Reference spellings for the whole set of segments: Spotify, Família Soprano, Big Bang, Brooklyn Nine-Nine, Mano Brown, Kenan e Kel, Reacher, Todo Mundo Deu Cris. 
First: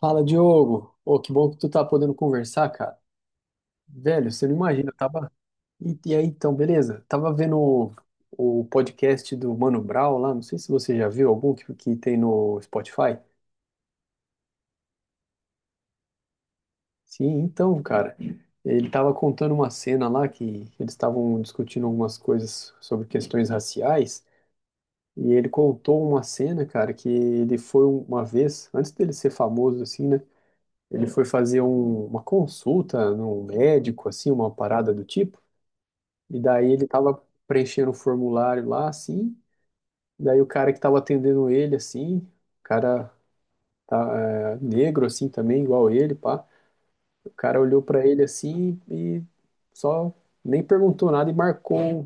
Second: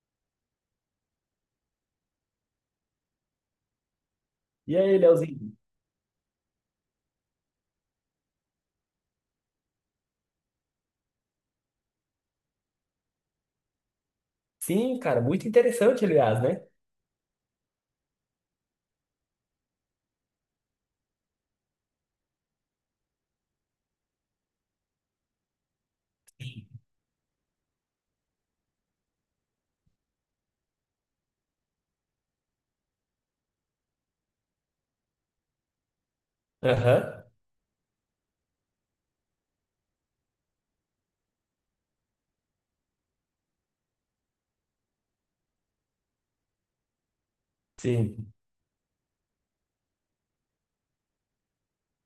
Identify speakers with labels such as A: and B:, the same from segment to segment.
A: Fala, Diogo. Ô, que bom que tu tá podendo conversar, cara. Velho, você não
B: E
A: imagina, eu
B: aí,
A: tava.
B: Leozinho?
A: E aí, então, beleza? Tava vendo o podcast do Mano Brown lá, não sei se você já viu algum que tem no Spotify.
B: Sim, cara, muito interessante, aliás, né?
A: Sim, então, cara, ele tava contando uma cena lá que eles estavam discutindo algumas coisas sobre questões raciais, e ele contou uma cena, cara, que ele foi uma vez, antes dele ser famoso, assim, né? Ele foi fazer uma consulta num médico, assim, uma parada do tipo. E daí ele
B: Aham,
A: tava preenchendo um formulário lá, assim. Daí o cara que tava atendendo ele, assim, o cara tá, é, negro, assim, também, igual ele, pá. O cara olhou pra ele,
B: sim.
A: assim, e só nem perguntou nada e marcou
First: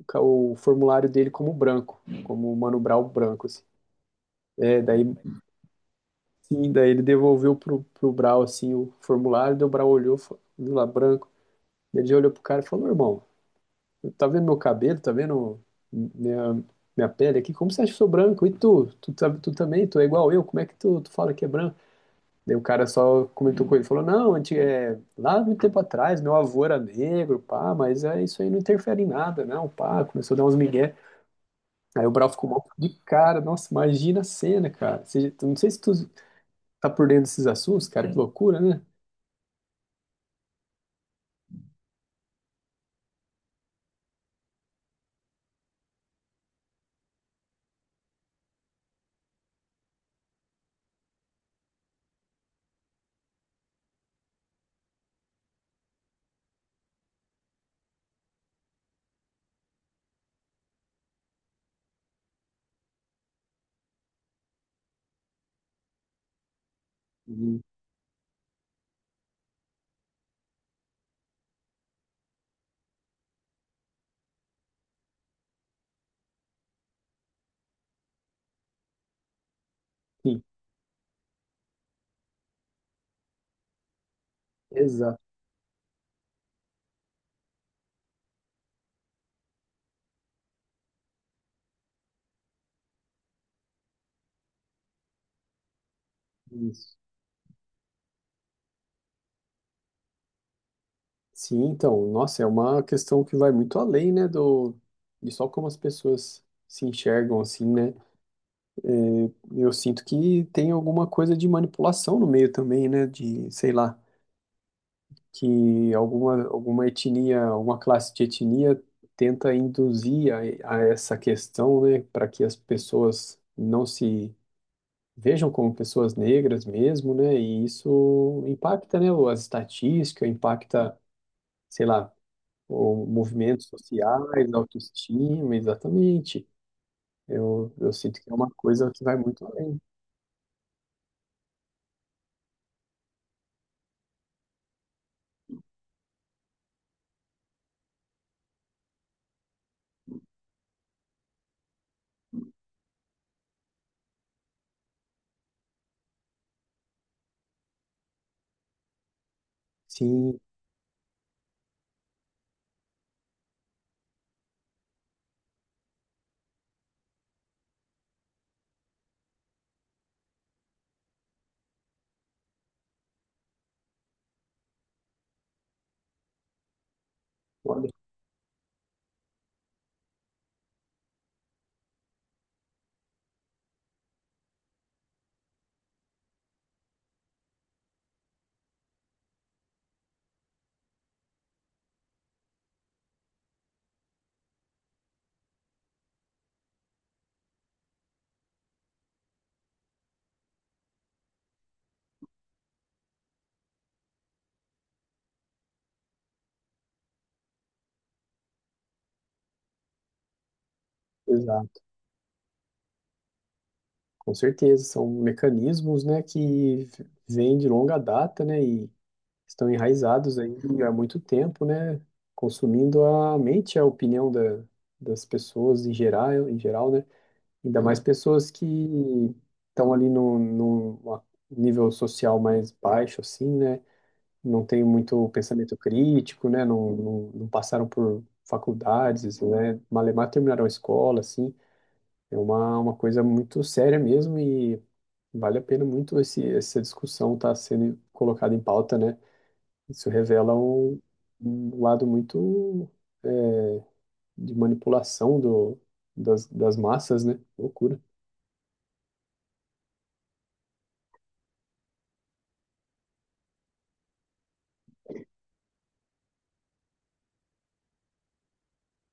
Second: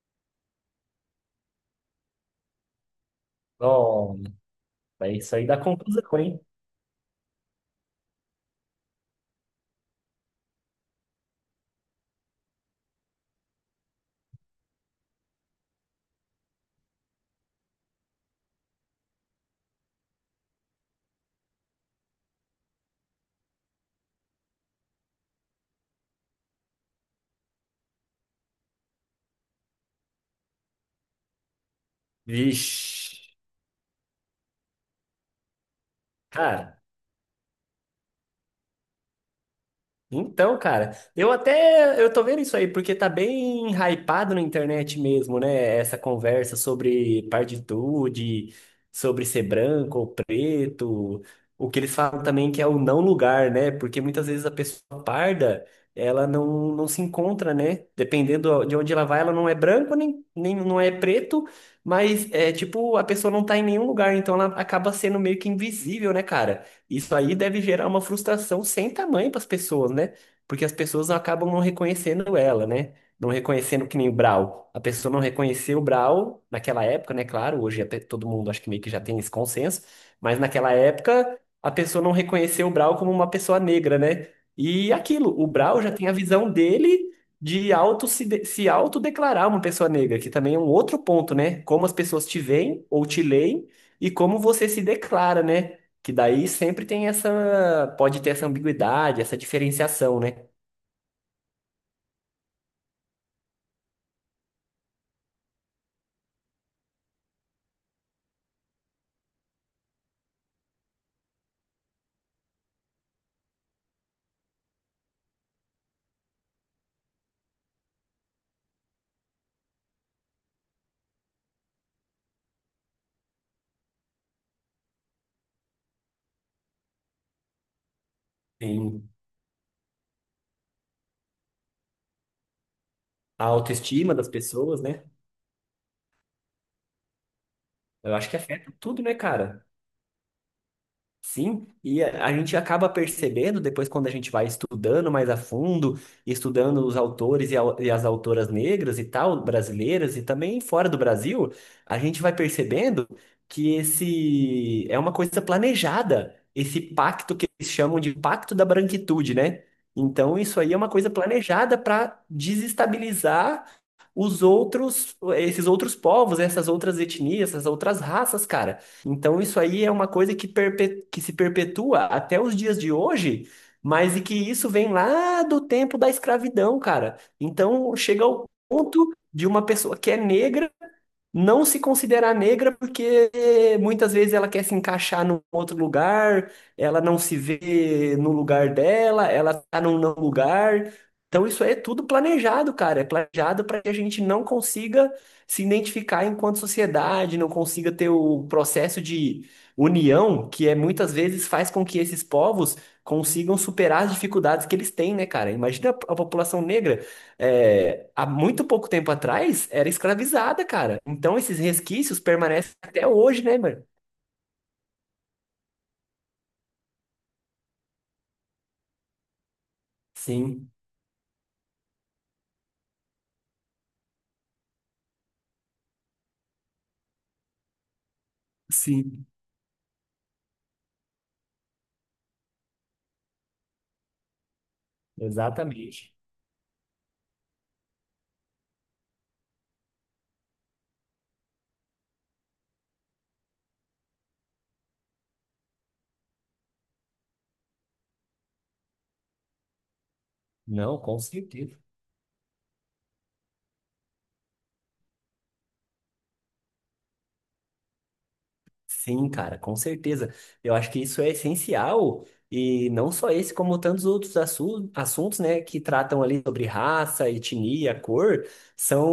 A: o formulário dele como branco, como o Mano Brown branco, assim.
B: Bom,
A: É, daí,
B: mas isso aí dá confusão, hein?
A: sim, daí ele devolveu pro Brau, assim, o formulário, daí o Brau olhou, e falou, viu lá, branco. Ele já olhou pro cara e falou: meu irmão, tá vendo meu cabelo? Tá vendo minha, minha pele aqui? Como você acha que eu sou branco? E tu? Tu também? Tu é igual eu? Como é que tu fala que é branco? Daí o cara só comentou com ele, falou, não, antes, é, lá muito tempo atrás, meu avô era negro, pá, mas é, isso aí não interfere em nada, não, pá, começou a dar uns migué. Aí o Brau ficou mal de
B: Vixe.
A: cara, nossa, imagina a cena, cara. Você, não sei se tu
B: Cara,
A: tá por dentro desses assuntos, cara, que loucura, né?
B: então, cara, eu até eu tô vendo isso aí porque tá bem hypado na internet mesmo, né? Essa conversa sobre partitude, sobre ser branco ou preto, o que eles falam também que é o não lugar, né? Porque muitas vezes a pessoa parda, ela não se encontra, né? Dependendo de onde ela vai, ela não é branco nem não é preto, mas é tipo, a pessoa não tá em nenhum lugar, então ela acaba sendo meio que invisível, né, cara? Isso aí deve gerar uma frustração sem tamanho para as pessoas, né? Porque as pessoas acabam não reconhecendo ela, né? Não reconhecendo que nem o Brau. A pessoa não reconheceu o Brau naquela época, né? Claro, hoje até todo mundo acho que meio que já tem esse consenso, mas
A: Sim,
B: naquela época a pessoa não reconheceu o Brau como uma pessoa negra, né? E
A: exato.
B: aquilo, o Brau já tem a visão dele de auto se, de- se autodeclarar uma pessoa negra, que também é um outro ponto, né? Como as pessoas te veem ou te leem e como você se declara, né? Que daí sempre
A: Isso.
B: tem essa, pode ter essa ambiguidade, essa diferenciação, né?
A: Sim, então, nossa, é uma questão que vai muito além, né, de só como as pessoas se enxergam, assim, né. É, eu sinto que tem alguma coisa de manipulação no meio também, né, de, sei lá, que alguma etnia, alguma classe de etnia tenta induzir a essa questão, né, para que as pessoas não se vejam como pessoas negras mesmo, né, e isso impacta,
B: Tem
A: né, as estatísticas, impacta, sei lá, ou
B: a
A: movimentos
B: autoestima das
A: sociais,
B: pessoas, né?
A: autoestima, exatamente. Eu
B: Eu
A: sinto
B: acho
A: que é
B: que
A: uma
B: afeta
A: coisa
B: tudo,
A: que
B: né,
A: vai muito
B: cara?
A: além.
B: Sim, e a gente acaba percebendo depois quando a gente vai estudando mais a fundo, estudando os autores e, au- e as autoras negras e tal, brasileiras e também fora do Brasil, a gente vai percebendo que esse é uma coisa planejada, esse pacto que eles chamam de pacto da branquitude, né? Então
A: Sim,
B: isso aí é uma coisa planejada para desestabilizar os outros, esses outros povos, essas outras etnias, essas outras raças, cara. Então isso aí é uma coisa que, perpe- que se perpetua até os dias de hoje, mas e que isso vem lá do tempo da escravidão, cara.
A: olha,
B: Então chega ao ponto de uma pessoa que é negra não se considerar negra porque muitas vezes ela quer se encaixar num outro lugar, ela não se vê no lugar dela, ela tá num não lugar. Então isso aí é tudo planejado, cara. É planejado para que a gente não consiga se identificar enquanto sociedade, não consiga ter o processo de união que é muitas vezes faz com que esses povos consigam superar as dificuldades que eles têm, né, cara? Imagina a população negra é, há muito pouco tempo atrás era escravizada, cara. Então esses
A: exato,
B: resquícios permanecem até hoje, né, mano?
A: com certeza. São mecanismos, né, que vêm de longa data, né, e estão enraizados aí
B: Sim,
A: há muito tempo, né, consumindo a mente, a opinião das pessoas em geral, né, ainda mais pessoas que
B: sim,
A: estão ali no nível social mais baixo, assim, né, não têm muito pensamento
B: exatamente.
A: crítico, né? Não passaram por faculdades, né? Malemar terminaram a escola, assim. É uma coisa muito séria mesmo e vale a pena muito essa discussão estar sendo colocada em pauta, né? Isso revela
B: Não, com certeza.
A: um lado muito é, de manipulação das massas, né? Loucura.
B: Sim, cara, com certeza. Eu acho que isso é essencial, e não só esse, como tantos outros assu- assuntos, né, que tratam ali sobre raça, etnia, cor, são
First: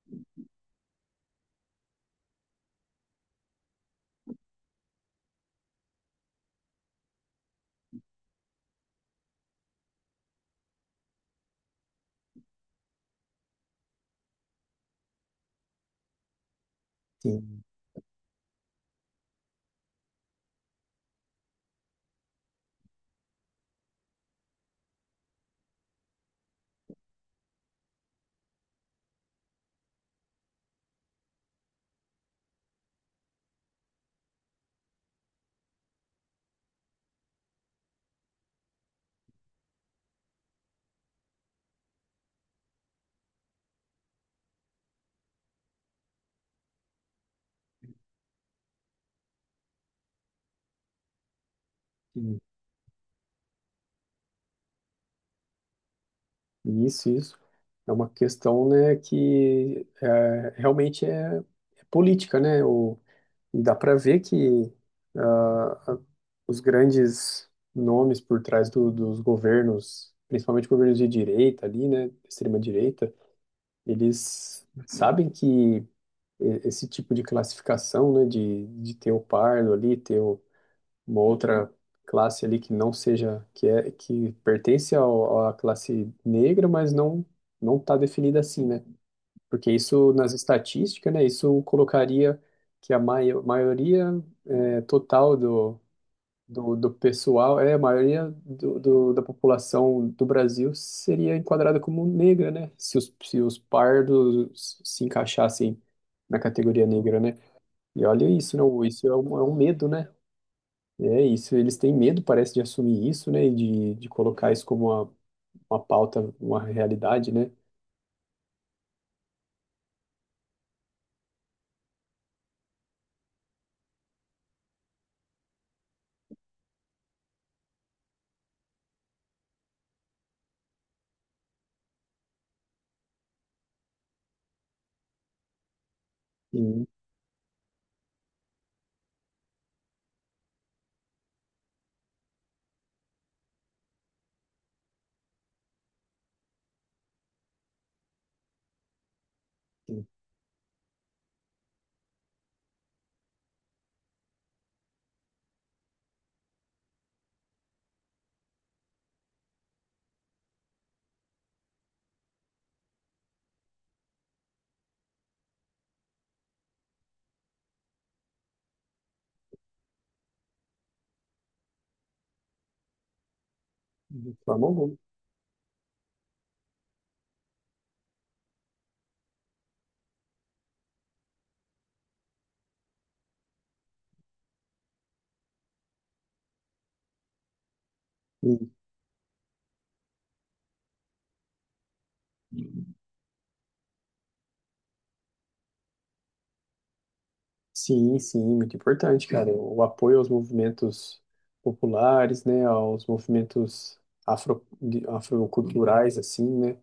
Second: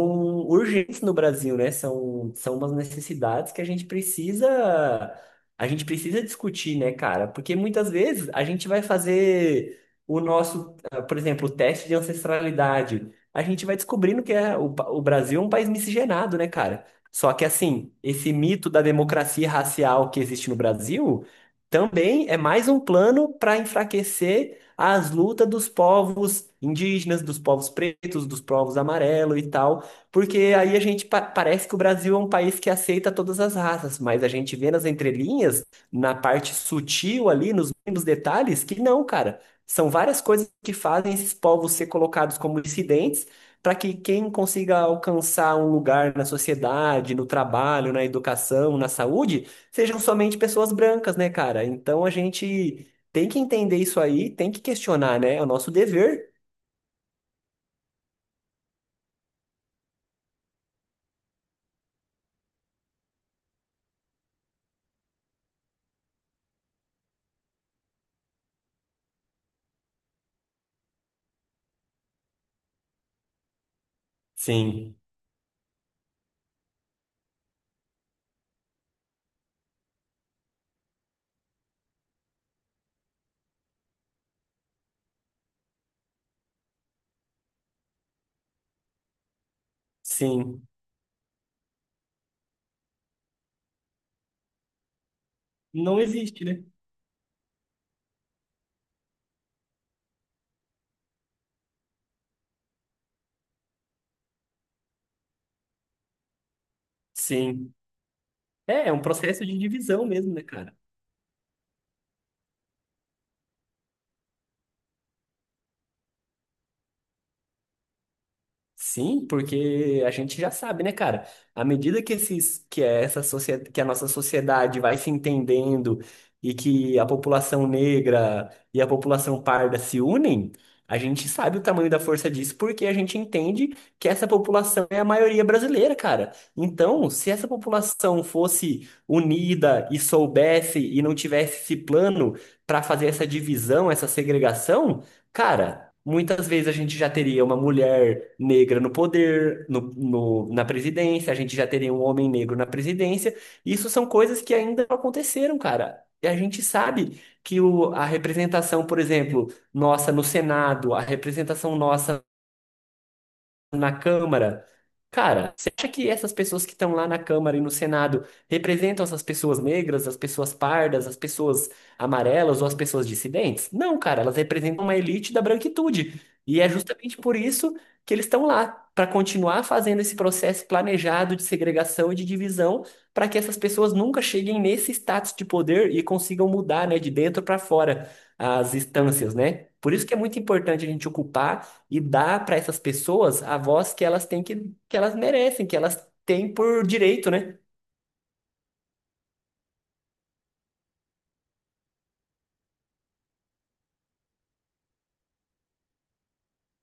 B: urgentes no Brasil, né? São umas necessidades que a gente precisa discutir, né, cara? Porque muitas vezes a gente vai fazer o nosso, ah, por exemplo, o teste de ancestralidade. A gente vai descobrindo que é, o, pa- o Brasil é um país miscigenado, né, cara? Só que,
A: Sim.
B: assim, esse mito da democracia racial que existe no Brasil também é mais um plano para enfraquecer as lutas dos povos indígenas, dos povos pretos, dos povos amarelos e tal, porque aí a gente pa- parece que o Brasil é um país que aceita todas as raças, mas a gente vê nas entrelinhas, na parte sutil ali, nos mínimos detalhes, que não, cara. São várias coisas que fazem esses povos ser colocados como dissidentes para que quem consiga alcançar um lugar na sociedade, no trabalho, na educação, na saúde, sejam somente pessoas brancas, né, cara? Então a
A: Sim.
B: gente tem que entender isso aí, tem que questionar, né? É o nosso dever.
A: Isso. É uma questão, né, que é, realmente é, é política, né? E dá para ver que ah, os grandes nomes por trás dos governos, principalmente governos de direita ali, né, extrema direita, eles
B: Sim,
A: sabem que esse tipo de classificação, né, de ter o pardo ali, uma outra classe ali que não seja, que é que pertence à classe negra, mas não está definida assim, né? Porque isso, nas
B: sim.
A: estatísticas, né, isso colocaria que a maioria eh, total
B: Não existe, né?
A: do pessoal, é, a maioria da população do Brasil seria enquadrada como negra, né? Se os pardos se encaixassem na categoria negra, né?
B: Sim.
A: E olha isso, não,
B: É, é um
A: isso é é
B: processo
A: um
B: de
A: medo,
B: divisão
A: né?
B: mesmo, né, cara?
A: É isso, eles têm medo, parece, de assumir isso, né? E de colocar isso como uma pauta, uma realidade, né?
B: Sim, porque a gente já sabe, né, cara? À medida que esses, que é essa sociedade, que a nossa sociedade vai se entendendo e que a população negra e a população parda se unem, a gente sabe o tamanho da força disso porque a gente entende que essa população é a maioria brasileira, cara.
A: E,
B: Então, se essa população fosse unida e soubesse e não tivesse esse plano para fazer essa divisão, essa segregação. Cara, muitas vezes a gente já teria uma mulher negra no poder,
A: e
B: na presidência, a gente já teria um homem negro na presidência. Isso são coisas que ainda não aconteceram, cara. E a gente sabe que o, a representação, por exemplo, nossa no Senado, a representação nossa na Câmara. Cara, você acha que essas pessoas que estão lá na Câmara e no Senado representam essas pessoas negras, as pessoas pardas, as pessoas amarelas ou as pessoas dissidentes? Não, cara,
A: de
B: elas
A: forma
B: representam
A: alguma.
B: uma elite da branquitude. E é justamente por isso que eles estão lá, para continuar fazendo esse processo planejado de segregação e de divisão, para que essas pessoas nunca cheguem nesse status de poder e consigam mudar, né, de dentro para fora as instâncias, né? Por isso que é muito importante a gente ocupar e dar para essas pessoas a voz que elas têm que elas merecem, que elas têm por direito, né?
A: Sim, sim, muito importante, cara. O apoio aos movimentos populares, né, aos movimentos afro, afroculturais, assim, né,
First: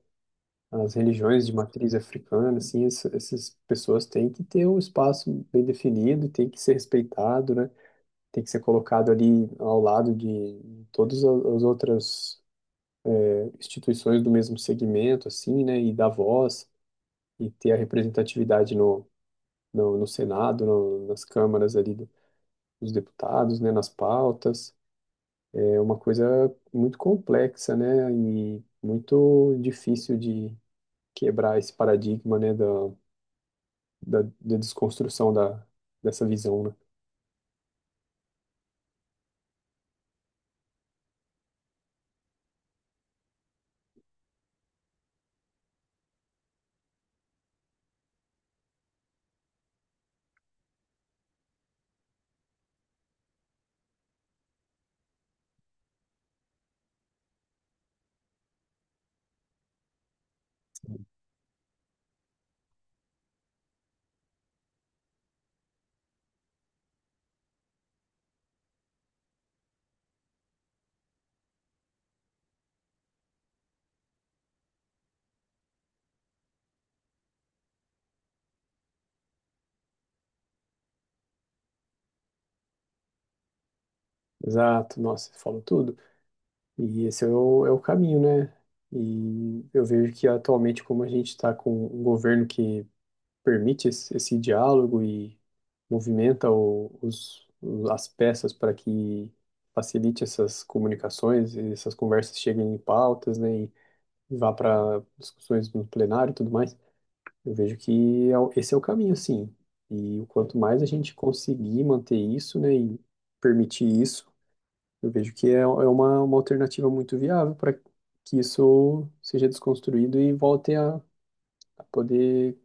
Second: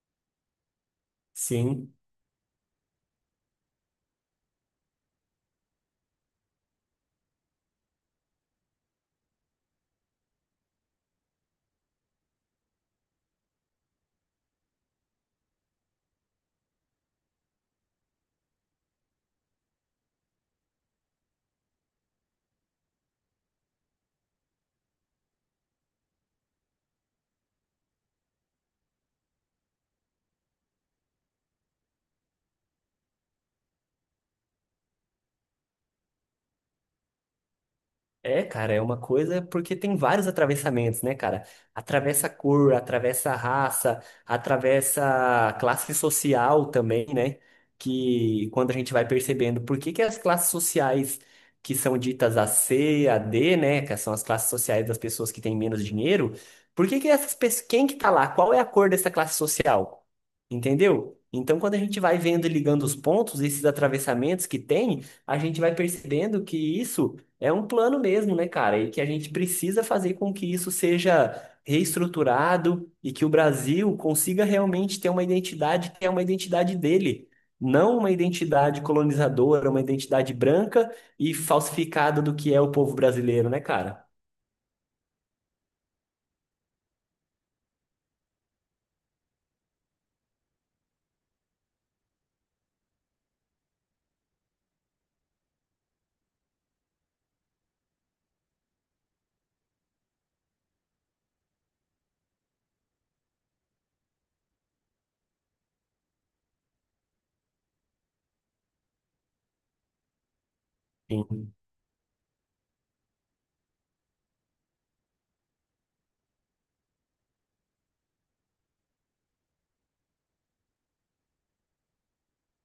A: as religiões de matriz
B: Sim.
A: africana, assim, essas pessoas têm que ter um espaço bem definido, tem que ser respeitado, né, tem que ser colocado ali ao lado de todas a- as outras instituições do mesmo segmento, assim, né, e dar voz e ter a representatividade no Senado, no, nas câmaras ali dos deputados, né, nas pautas. É uma coisa muito complexa, né, e muito difícil de quebrar esse paradigma, né, da desconstrução dessa visão, né.
B: É, cara, é uma coisa porque tem vários atravessamentos, né, cara? Atravessa cor, atravessa raça, atravessa classe social também, né? Que quando a gente vai percebendo por que que as classes sociais que são ditas a C, a D, né, que são as classes sociais das pessoas que têm menos dinheiro, por que que essas pessoas, quem que tá lá? Qual é a cor dessa classe social? Entendeu? Então, quando a gente vai vendo e ligando os pontos, esses atravessamentos que tem, a gente vai percebendo que isso é um plano mesmo, né, cara? E que a gente precisa fazer com que isso seja reestruturado e que o Brasil consiga realmente ter uma identidade que é uma identidade dele, não uma identidade colonizadora, uma identidade branca e falsificada do que é o povo brasileiro, né, cara?
A: Exato, nossa, você falou tudo. E esse é é o caminho, né? E eu vejo que atualmente, como a gente está com um governo que permite esse diálogo e movimenta as peças para que facilite essas comunicações, e essas conversas cheguem em pautas, né, e vá para discussões no plenário e tudo mais. Eu vejo que é esse é o caminho, sim. E o quanto mais a gente
B: Sim.
A: conseguir manter isso, né, e permitir isso, eu vejo que é, é uma alternativa muito viável para que isso seja desconstruído e volte a para poder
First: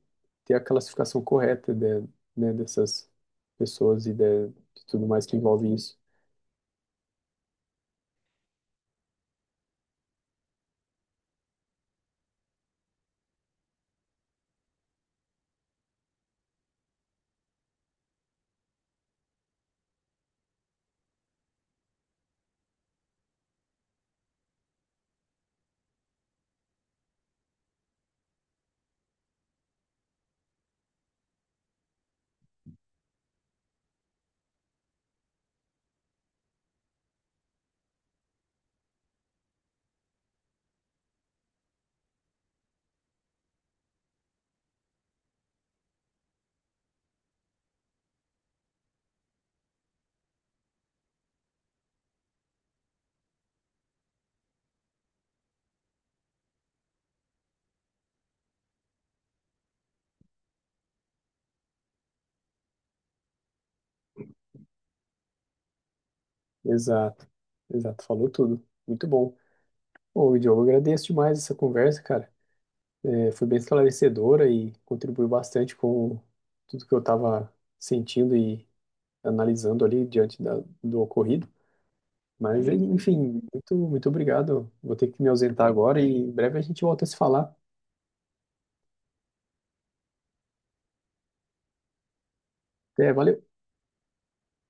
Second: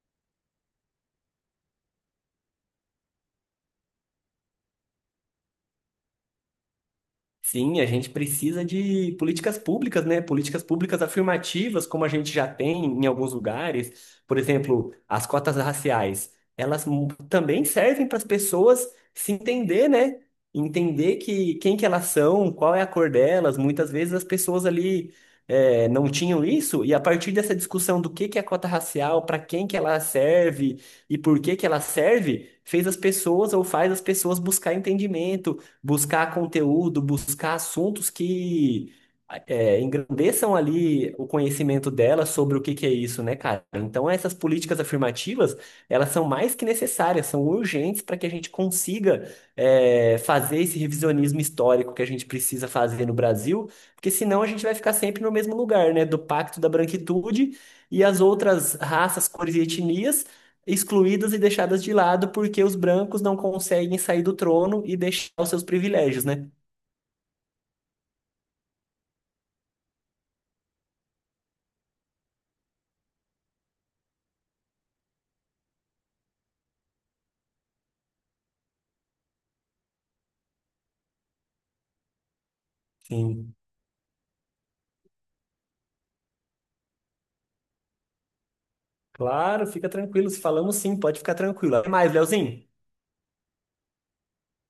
A: ter a classificação correta de, né, dessas pessoas e de tudo mais que envolve isso.
B: Sim, a gente precisa de políticas públicas, né? Políticas públicas afirmativas, como a gente já tem em alguns lugares. Por exemplo, as cotas raciais, elas mu- também servem para as pessoas se entender, né? Entender que quem que elas são, qual é a cor delas. Muitas vezes as pessoas ali não tinham isso, e a partir dessa discussão do que é a cota racial, para quem que ela serve e por que que ela serve, fez as pessoas ou faz as pessoas buscar entendimento buscar conteúdo, buscar assuntos que engrandeçam ali o conhecimento dela sobre o que que é isso, né, cara? Então, essas políticas afirmativas, elas são mais que necessárias, são urgentes para que a gente consiga fazer esse revisionismo histórico que a gente precisa fazer no Brasil, porque senão a gente vai ficar sempre no mesmo lugar, né, do Pacto da Branquitude e as outras raças, cores e etnias excluídas e deixadas de lado porque os brancos não conseguem sair do trono e deixar os seus privilégios, né?
A: Exato, exato, falou tudo. Muito bom. Bom, Diogo, eu agradeço demais essa conversa, cara. É, foi bem esclarecedora e contribuiu bastante com tudo que eu estava sentindo e analisando ali diante da, do ocorrido. Mas, enfim,
B: Sim.
A: muito obrigado. Vou ter que me ausentar agora e em breve a gente volta a se falar.
B: Claro, fica tranquilo. Se falamos sim, pode ficar tranquilo. Até mais, Leozinho.
A: Até, valeu.